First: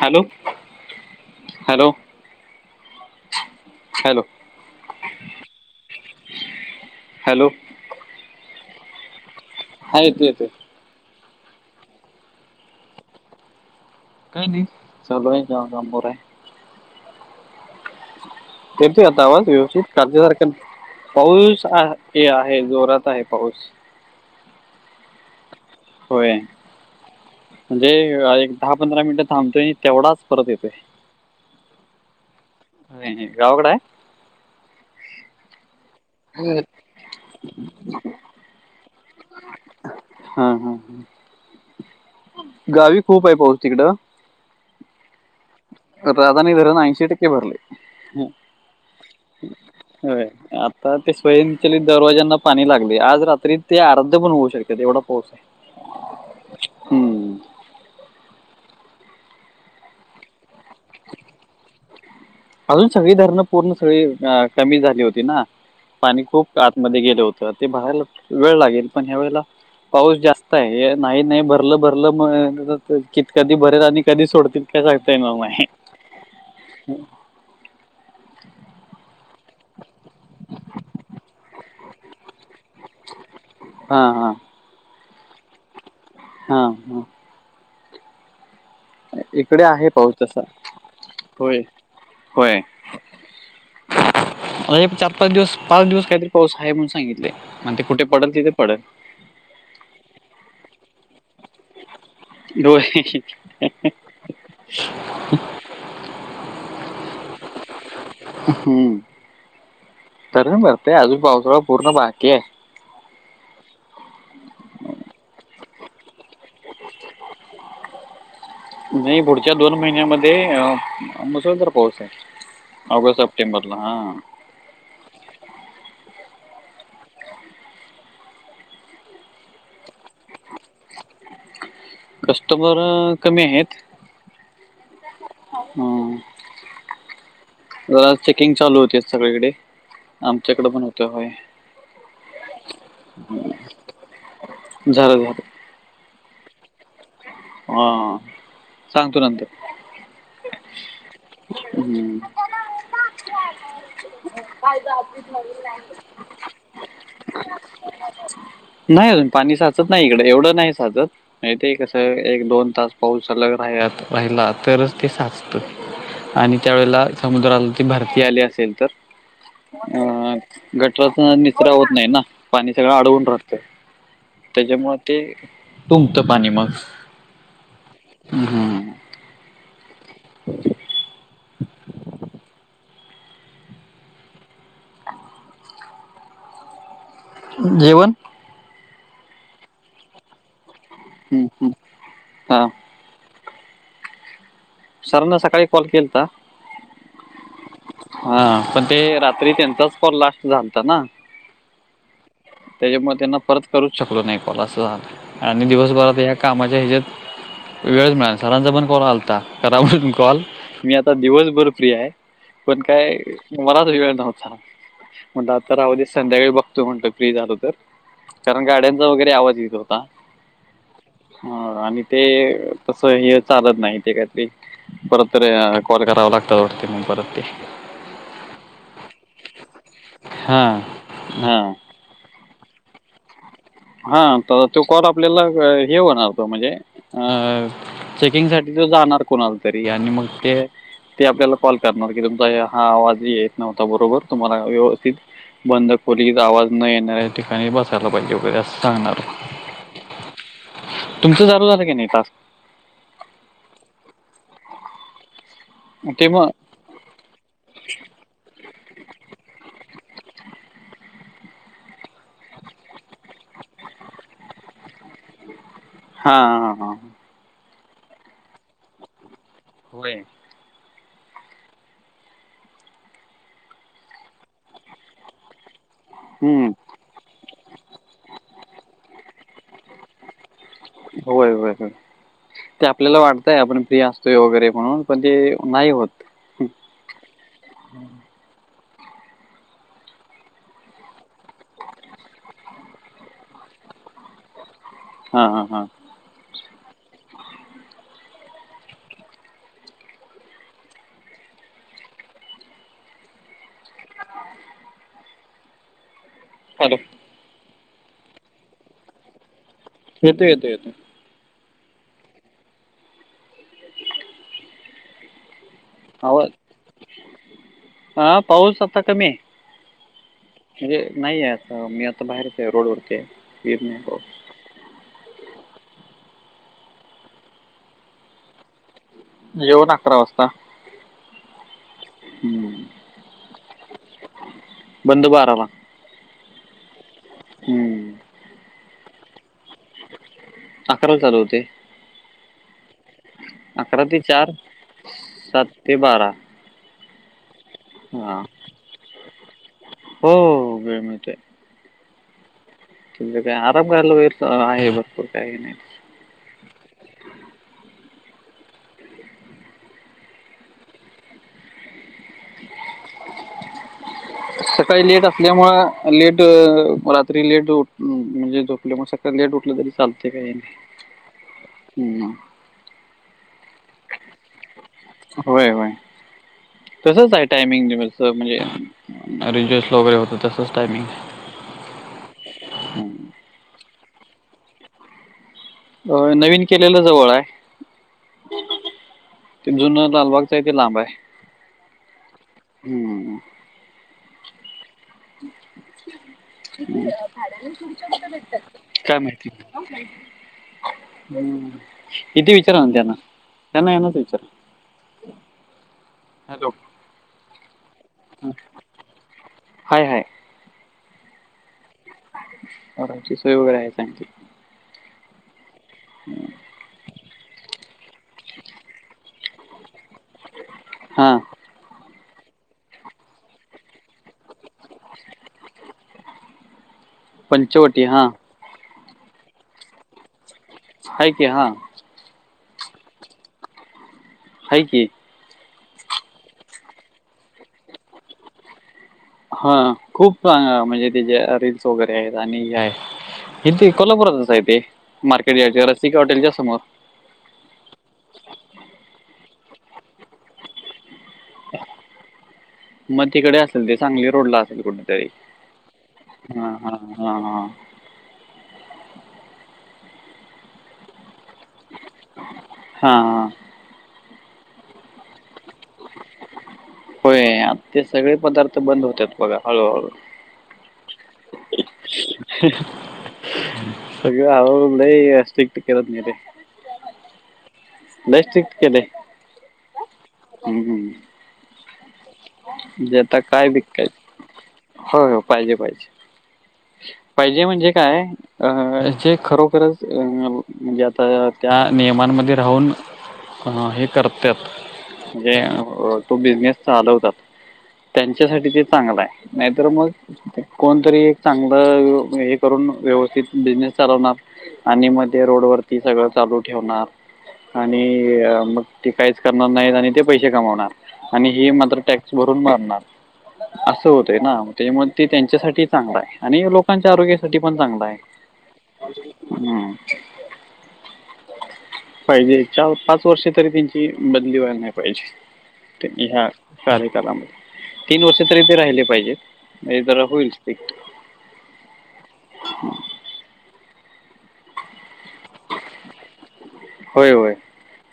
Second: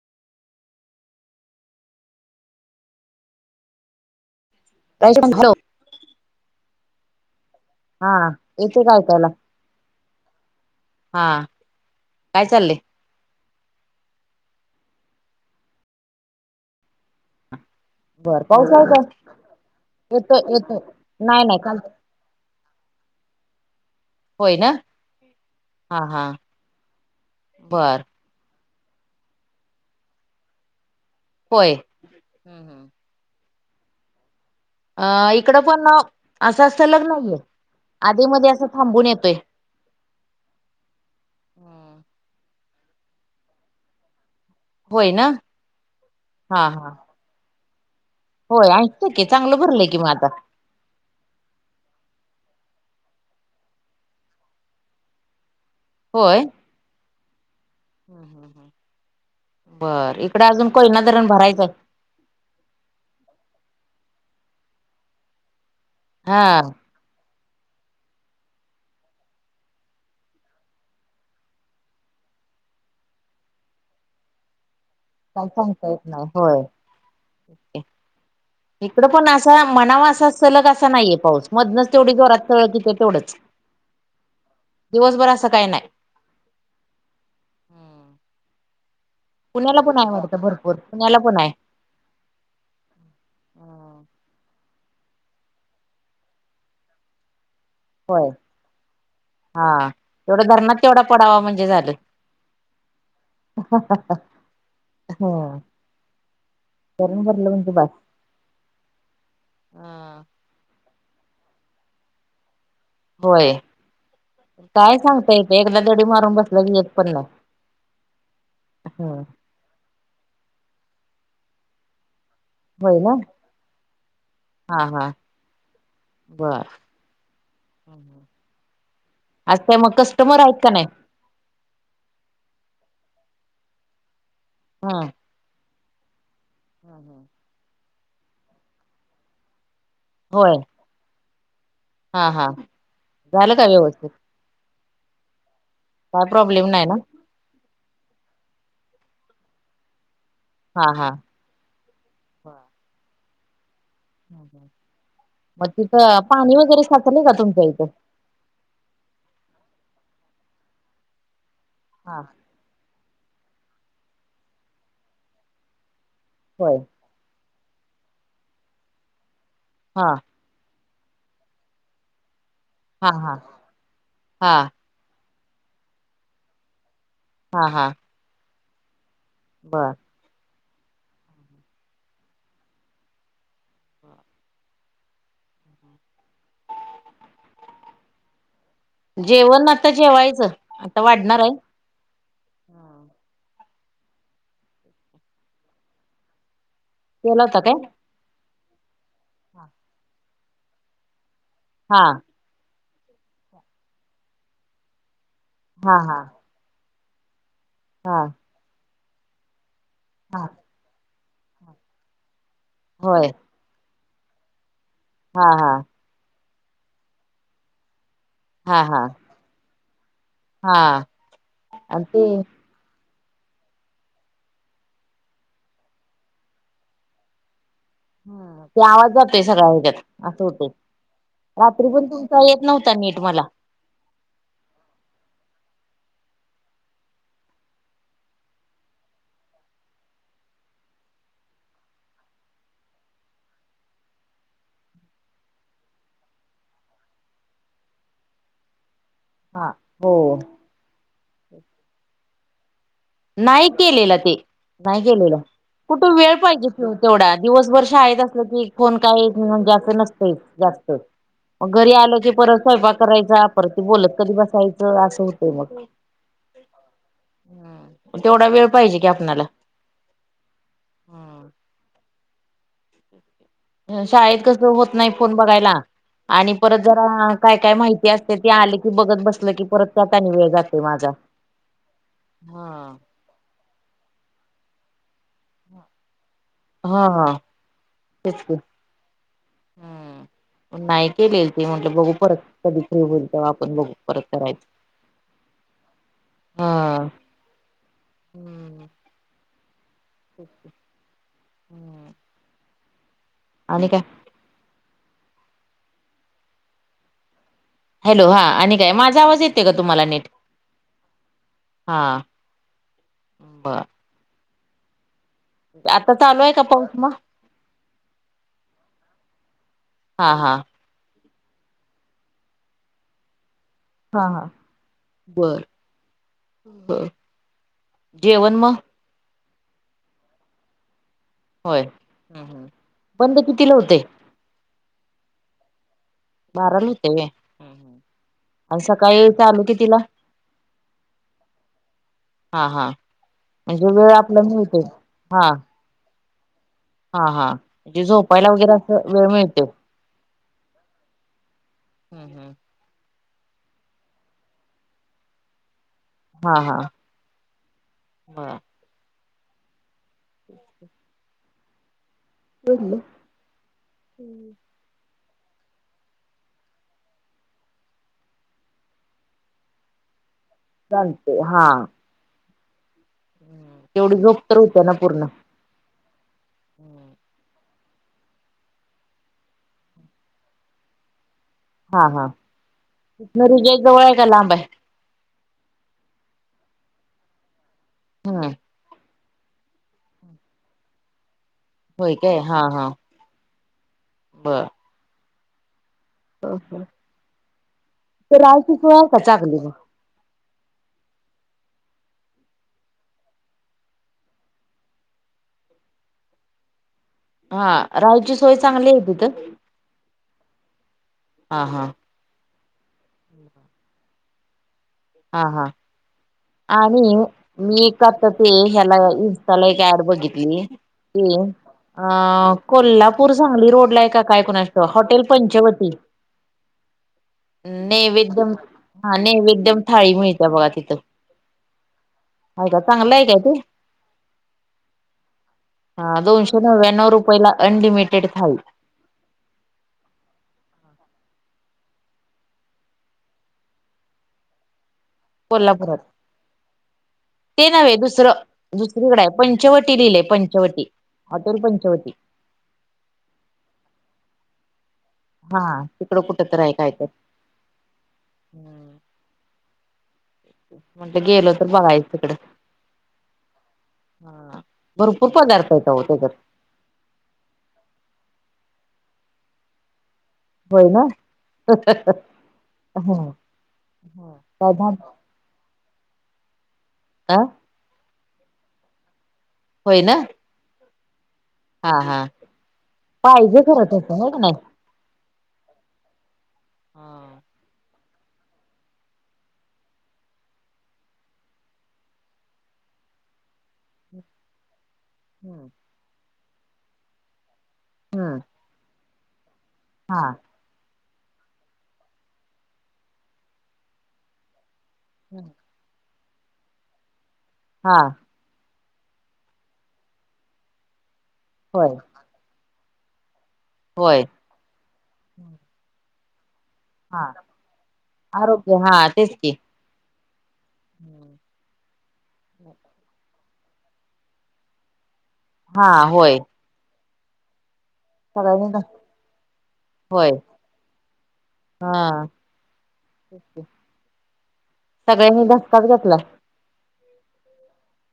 Hello hello. Hello. Hello. Hello. हा येतय का आयकायला? हा येतोय येतोय. हा काय चाललंय? काय नाही चालू आहे [unintelligible] आहे. बरं पाऊस आहे काय? येतोय आता आवाज व्यवस्थित कालच्या येतोय सारखा येतोय नाही नाही पाऊस काल आ हे आहे जोरात आहे पाऊस. होय ना. हा हा होय, म्हणजे बर एक दहा पंधरा मिनिटं थांबतोय तेवढाच परत येतोय. होय. होय गावाकड आहे? अ इकडं पण असा सलग नाहीये अधे मध्ये असं थांबून येतोय. हा हा हां गावी खूप आहे पाऊस तिकडं. होय ना. राधानी हा धरण हा ऐंशी टक्के भरलय. होय ऐंशी टक्के चांगलं भरलंय की मग आता. तर ते स्वयंचलीत दरवाज्यांना पाणी लागले आज रात्री ते आर्ध्य पण होऊ शकत एवढा पाऊस आहे. होय? हम्म ह ह ह बर इकड अजून कोयना धरण भरायचंय. अजून सगळी धरणं पूर्ण सगळी कमी झाली होती ना पाणी खूप हा. आतमध्ये गेल होत. तर ते भरायला वेळ लागेल पण ह्या वेळेला पाऊस जास्त आहे नाही नाही भरलं भरलं म क कधी भरेल आणि कधी सोडतील काय सांगता येणार काय नाही. सांगता येत नाही. होय. [unintelligible] इकडं पण असा म्हणावा असा सलग असा नाहीये पाऊस मधनच तेवढी जोरात सळक येती तेवढंच. [inaudible] हा हा. दिवसभर असं काय नाही. हा हा. इकडे पुण्याला आहे पण पाऊस तसा वाटतं भरपूर पुण्याला पण आहे. होय होय. आ हे चार पाच दिवस पाच दिवस काहीतरी पाऊस आहे म्हणून सांगित ले म्हणते कुठे होय पडल तिथे पडल. हा तेवढा धरणात तेवढा पडावा म्हणजे झालं. होय. ह धरण भरलं म्हणजे बास. हम्म धरण भरतय अजून पावसाळा पूर्ण बाकी आहे. होय. काय सांगतायेते एकदा गडी मारून बसल्या ग येत पण. नाही पुढच्या दोन महिन्यामध्ये मुसळधार पाऊस आहे. ऑगस्ट सप्टेंबरला ह. हां हां बरं. आज मग कस्टमर आहेत का नाही. कस्टमर कमी आहेत. हा. [unintelligible] [unintelligible] चेकिंग चालू होते सगळीकडे होय आमच्याकडे पण होतय. हा हा झालं का व्यवस्थित. झार झाल. काय प्रॉब्लेम नाही ना. हा सांगतो नंतर. हा हा. [unintelligible] मग तिथं पाणी वगैरे साचलय का तुमच्या इथं. नाही अजून पाणी साचत नाही इकड एवढं नाही साचत मग ते कसं हा आहे एक दोन तास. पाऊस अल राहत राहिला तरच ते साचत आणि होय त्यावेेळेला. समुद्राला ती भरती आली असेल तर. हा. गटराचा निचरा होत नाही ना पाणी सगळं हा अडवून हा राहतं हा त्याच्यामुळे. ते तुंब ते पाणी मग. हा हा. [inaudible] बर. [unintelligible] जेवण. जेवण आता जेवायचं. आता वाढणार हम् आहे हम् ह सरांना सकाळी कॉल केलता. [inaudible] आलता काय. हा पण ते रात्री त्यांचाच कॉल लास्ट झालता ना. [unintelligible] त्याच्यामुळे त्यांना परत करूच शकलो नाही कॉल असं झालंय आणि हा दिवसभरात हा ह्या. कामाच्या ह्याच्यात वेळच हा मिळाल सरांचा पण कॉल आलता. करा मी कॉल. हा आता दिवसभर फ्रि हाय पण काय होय मलाच वेळ नव्हता. हा म्हटलं हा आता राहु दे संध्याकाळी बघतो म्हटलं फ्री झालो तर. कारण हा हा गाड्यांचा वगैरे आवाज येत होता हा आणि ते. तस हे चालत नाही ते काहीतरी परत तर कॉल करावा लागतात वाटते ह परत ते. ह ते आवाज जातोय सगळ हच्यात असं होतो हां, हां. रात्री पण. [inaudible] येत नव्हता नीट मला. हा तर तो कॉल आपल्याला हे होणार तो म्हणजे. चेकिंग साठी तो जाणार कोणाला तरी आणि मग ते. ते आपल्याला कॉल करणार की तुमचा ये हा आवाजही येत नव्हता बरोबर तुम्हाला व्यवस्थित. बंद खोलीत आवाज न येणाऱ्या ठिकाणी बसायला पाहिजे वगैरे असं सांगणार. हा.... हो.... तुमचं, चालु झालं की नाही? काल. नाही केलेलं ते, नाही केलेलं कुठे ते वेळ मग पाहिजे? तेवढा, दिवसभर शाळेत असलं की कोन काही म्हणजे? असं नसतय जास्त मग, घरी आलो की, परत स्वयंपाक करायचा. परत ते बोलत कधी बसायचं. असं होतंय मग हा.. हा... हा तेवढा वेळ पाहिजे की, आपनाला व्हय.... शाळेत कस होत नाही, फोन बघायला आणि हं. परत जरा, काय काय माहिती असत्या. ती आल की बघत बसल की परत. त्यात आणि वेळ जात. व्हय.. व्हय... व्हय ते आपल्याला वाटत. ते आपण फ्री असतोय वगैरे म्हणून, पण ते नाही होत हा... ह... तेच की. [unintelligible] हम्म नाही केलेल ते म्हटलं, बघू परत कधी फ्री होईल तेव्हा, आपण बघू परत करायच. हा... हा... हा हा.... हम् हम्म..... [unintelligible] आणि काय.... हॅलो.... हॅलो... हा.. आणि काय? माझा आवाज येतोय का? तुम्हाला नीट येतोय, येतोय, येतोय. हा.... बर. आता आवाज चालूय का पाऊस? मग... हा... पाऊस आता कमी आहे. हा.... हा म्हणजे, नाही आहे आता मी आता बाहेरच आहे. रोडवरती आहे. येत नाही. पाऊस हां... हां... बरं... बरं.. जेवण मग? जेवण, अकरा वाजता. होय... ह... हम्म. बंद कितीला होतंय? बंद बाराला. बाराला हुत्या व्हय. हम्म.... आणि सकाळी चालू कितिला? अकराला चालू होतंय. हा... हा.. म्हणजे? अकरा वेळ ते आपला चार मिळतोय. हा... सात ते बारा हा... हा... जे हा झोपायला वगैरे अस वेळ मिळतो. हो... वेळ मिळतोय. हम्म... हम् त काय आराम कयला वेर आहे. भरपूर काही नाही. हा... हां [unintelligible] बरं [unintelligible] [unintelligible] [unintelligible] [unintelligible] अस सकाळी लेट असल्यामुळे, लेट रात्री लेट. म्हणजे, झोपल्यामुळे सकाळी लेट उठलं तरी चालतंय. [unintelligible] चालतंय हा. हम्. तेवढी झोप तर होते ना पूर्ण. व्हय व्हय तसच आहे टायमिंग [unintelligible] म्हणजे [unintelligible] वगैरे होत तसच टायमिंग आहे. हा हा तिथंन [unintelligible] जवळ आहे का लांब आहे? अ नवीन केलेलं जवळ आहे. हम् ते जुन लालबागच आहे ते लांब आहे. होय काय? हा हा. हम् हू. बरं. [inaudible] राय पिकू [unintelligible] आहे काय का माहिती. चांगली मग हम्म इथे विचारा ना त्यांना, त्यांना यांनाच विचारा. हॅलो हा राहूची हं. सोय चांगली आहे तिथं? हाय हाय. हा हा. राहायची सोय वगैरे आहे चांगली. हा हा आणि मी का त ते ह्याला त्याला एक ऍड बघितली, ती हां. अ कोल्हापूर सांगली रोड ला आहे का काय कुणास त हॉटेल पंचवटी पंचवटी हां. नैवेद्यम हा नैवेद्यम थाळी मिळते बघा तिथं, हाय की हां. खायला चांगलं आहे काय ते? हाई कि. हा दोनशे नव्याण्णव रुपयला अनलिमिटेड थाळी. ह खूप म्हणजे त्याचे रिल्स वगैरे आहेत, आणि हे आहेत. इथे कोल्हापुरातच हाए ते, मार्केट या कोल्हापुरात रसिका हॉटेलच्या समोर. ते नव्हे, दुसरं दुसरीकडे आहे. पंचवटी लिहिलय पंचवटी हॉटेल पंचवटी. मग तिकडे असेल ते, सांगली रोड ला असेल कुठ. हा तिकडं कुठ तर आहे काय तर. हां, हां. हू म्हटलं गेलो तर बघायचं. तिकड हां, हां. हा भरपूर पदार्थ आहेत अहो त्याच्यात. होय ते सगळे पदार्थ बंद होतात बघा हळूहळू. होय ना हा. सगळ हळूहळू लई स्ट्रिक्ट करत नेलय. अ. लई स्ट्रिक्ट केलंय. व्हय ना! हम् हम्. हा हा आता पाहिजे काय खरंं तर विकायच ते हो की नाय? होय हो पाहिजे पाहिजे, हम्म पाहिजे म्हणजे काय अं जे खरोखरच अ म्हणजे आता त्या नियमांमध्ये राहून अ हे करत्यात, म्हणजे अ तो बिझनेस चालवतात हम्म त्यांच्यासाठी ते चांगलं आहे नाहीतर हा मग कोणतरी एक चांगलं हे करून व्यवस्थित बिझनेस चालवणार आणि मध्ये रोड वरती सगळं चालू ठेवणार. हा आणि मग ते काहीच करणार नाहीत, आणि ते पैसे कमावणार. आणि हे होय मात्र टॅक्स भरून मरणार. असं होय होतय ना. त्याच्यामुळे मग ते त्यांच्यासाठी चांगला आहे. आणि लोक लोकांच्या हा आरोग्यासाठी पण चांगला आहे. आरोग्य हा तेच की [inaudible] हम् पाहिजे. चार, पाच वर्ष तरी त्यांची बदली व्हायला नाही पाहिजे. हा [unintelligible] होय तीन वर्ष तरी सगळ्यांनी ते घ राहिले पाहिजेत. मग जरा होय होईल ते हा. सगळ्यांनी धक्काच घेतला. होय होय.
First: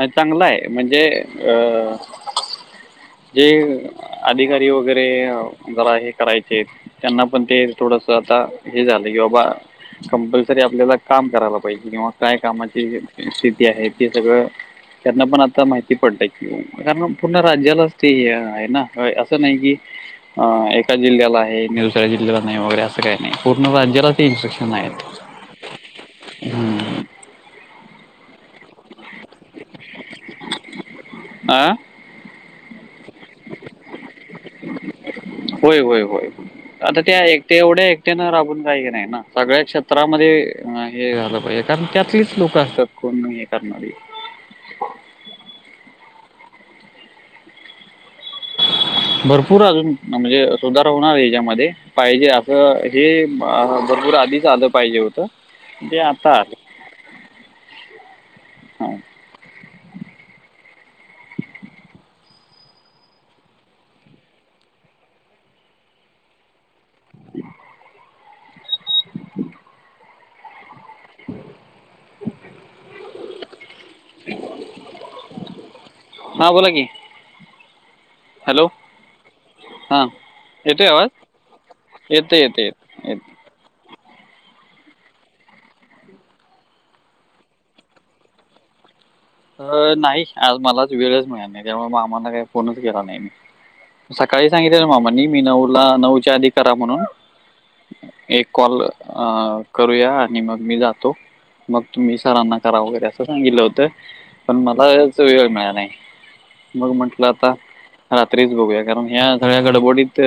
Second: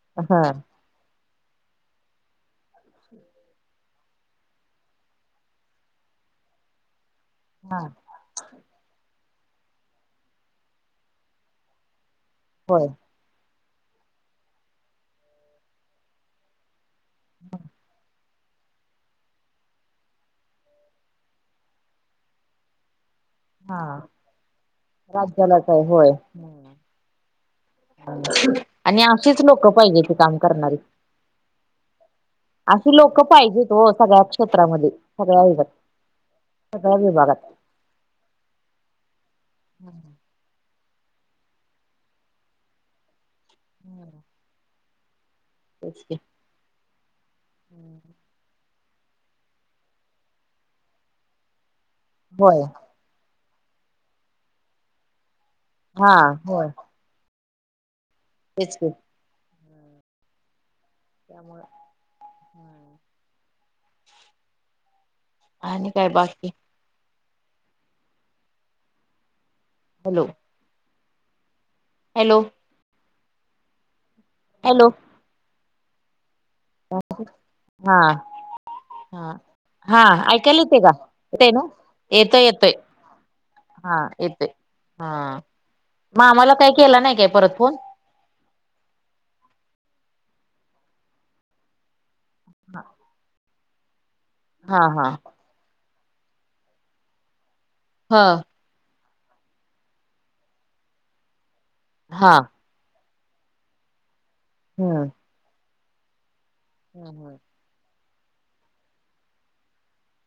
मग ह चांगला आहे, म्हणजे अ हे अधिकारी वगैरे जरा हे करायचे त्यांना पण ते हा थोडसं आता हे झालं कि बाबा, कंपल्सरी आपल्याला काम करायला पाहिजे. किंवा काय होय कामाची आहे ते सगळं. त्यांना पण आता माहि पडतंय कि. कारण मग पूर्ण राज्यालाच ते हे आहे ना होय, असं नाही की, अ एका जिल्ह्याला आहे आणि दुसऱ्या जिल्ह्याला नाही वगैरे असं [unintelligible] पूर्ण हा राज्यालाच ते इन्स्ट्रक्शन आहेत. राज्यालाच आहे होय [unintelligible] आणि अशीच लोक पाहिजे ते काम करणारी. आ [inaudible] असे लोक पाहिजेत हो सगळ्याच क्षेत्रामध्ये. सगळ्या होय होय होय. [unintelligible] त्यांना राबून काही हे नाही ना. सगळा क्षेत्रामध्ये हे झालं पाहिजे, कारण त्यातलीच लोक असतात कोण हे करणारी. [unintelligible] [inaudible] भरपूर अजून म्हणजे सुधार होणार याच्यामध्ये, पाहिजे होय असं हे भरपूर आधीच आलं पाहिजे होतं. तेे हा आता आलं. होय तेच की हां [inaudible] आणि काय बाकी? [inaudible] हॅलो. हॅलो. [inaudible] हॅलो [inaudible] हा बोला की. [inaudible] हा. हॅलो हा [inaudible] हा ऐकायला येते येतोय का? आवाज येतंय ना. येते येतोय, येते येतोय येते हा येतोय. हा. मामाला काही केला नाही काय परत फोन? अ नाही. आज मलाच वेळच मिळाला नाही. त्यामुळं मग मामाला काही फोनच केला नाही मी. सकाळी हा सांगितलेलं हा मामांनी मी नऊला नऊच्या आधी करा म्हणून. हा. एक कॉल अ करूया, आणि मग मी जातो मग तुम्ही हा सरांना करा वगैरे असं सांगितलं होतं. पण मला हम्म याच वेळ मिळाय नाही, मग म्हंटलं हम्म आता रात्रीच बघूया, कारण ह्या सगळ्या गडबडीत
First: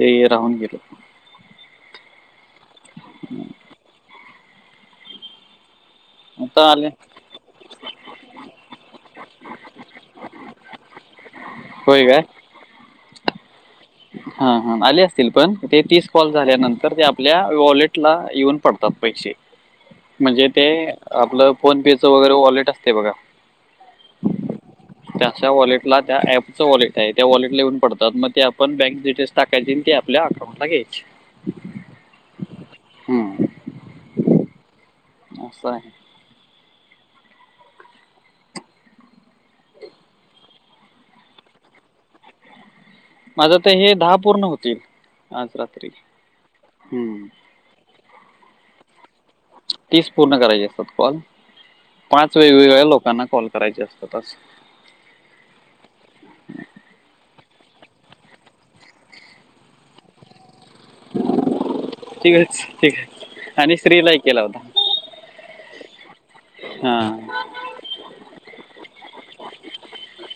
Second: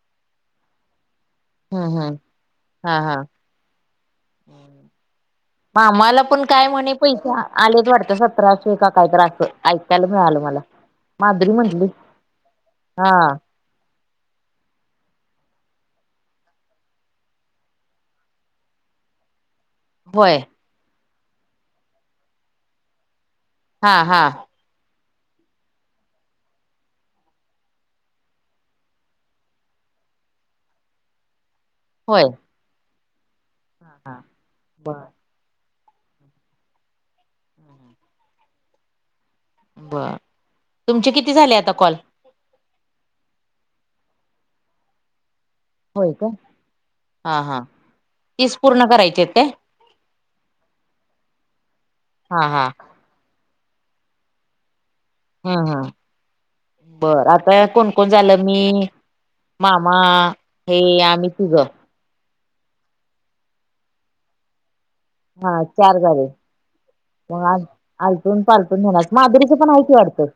ते राहून गेलं. हम्म हम्म हा हा, मग आम्हाला आपण काय आता आले म्हणे पैसे, आलेत वाटत सतराशे का कायतर असं, ऐकायला मिळालं मला. मादुरी म्हटली. होय काय? हा हा हा आले असतील पण, ते तीस कॉल झाल्यानंतर ते आपल्या वॉलेट ला येऊन पडता -त पैशे. होय म्हणजे ते आपलं फोन पे च वगैरे वॉलेट असतय बघा हा हा. त्या त्या वॉलेटला, त्या ऍपचं वॉलेट आहे. त्या वॉलेट ला येऊन पडतात, मग ते आपण बँक डिटेल्स टाकायचे अन् ते आपल्या अकाऊंट ला घ्यायचे. होय. हम्म. हा हा बरं. असं हाय. हम्म हम्म. बर. तुमचे किती झाले आता कॉल? माझं आता हे दहा पूर्ण होतील. आता होय का? हा हा. तीस पूर्ण करायचेत काय? तीस पूर्ण करायचे असतात कॉल. पाच हा हा वेगवेगळ्या लोकांना कॉल करायचे असतात असं. हां हां. बरं. आता कोण कोण झालं? मी, मामा, हे, आम्ही तिघं. तिघंच, आणि श्री ला एक केला होता. हा चार झाले. हा मग आज आलटून पालटून घेणार. मादुरीच पण हाय की वाटत?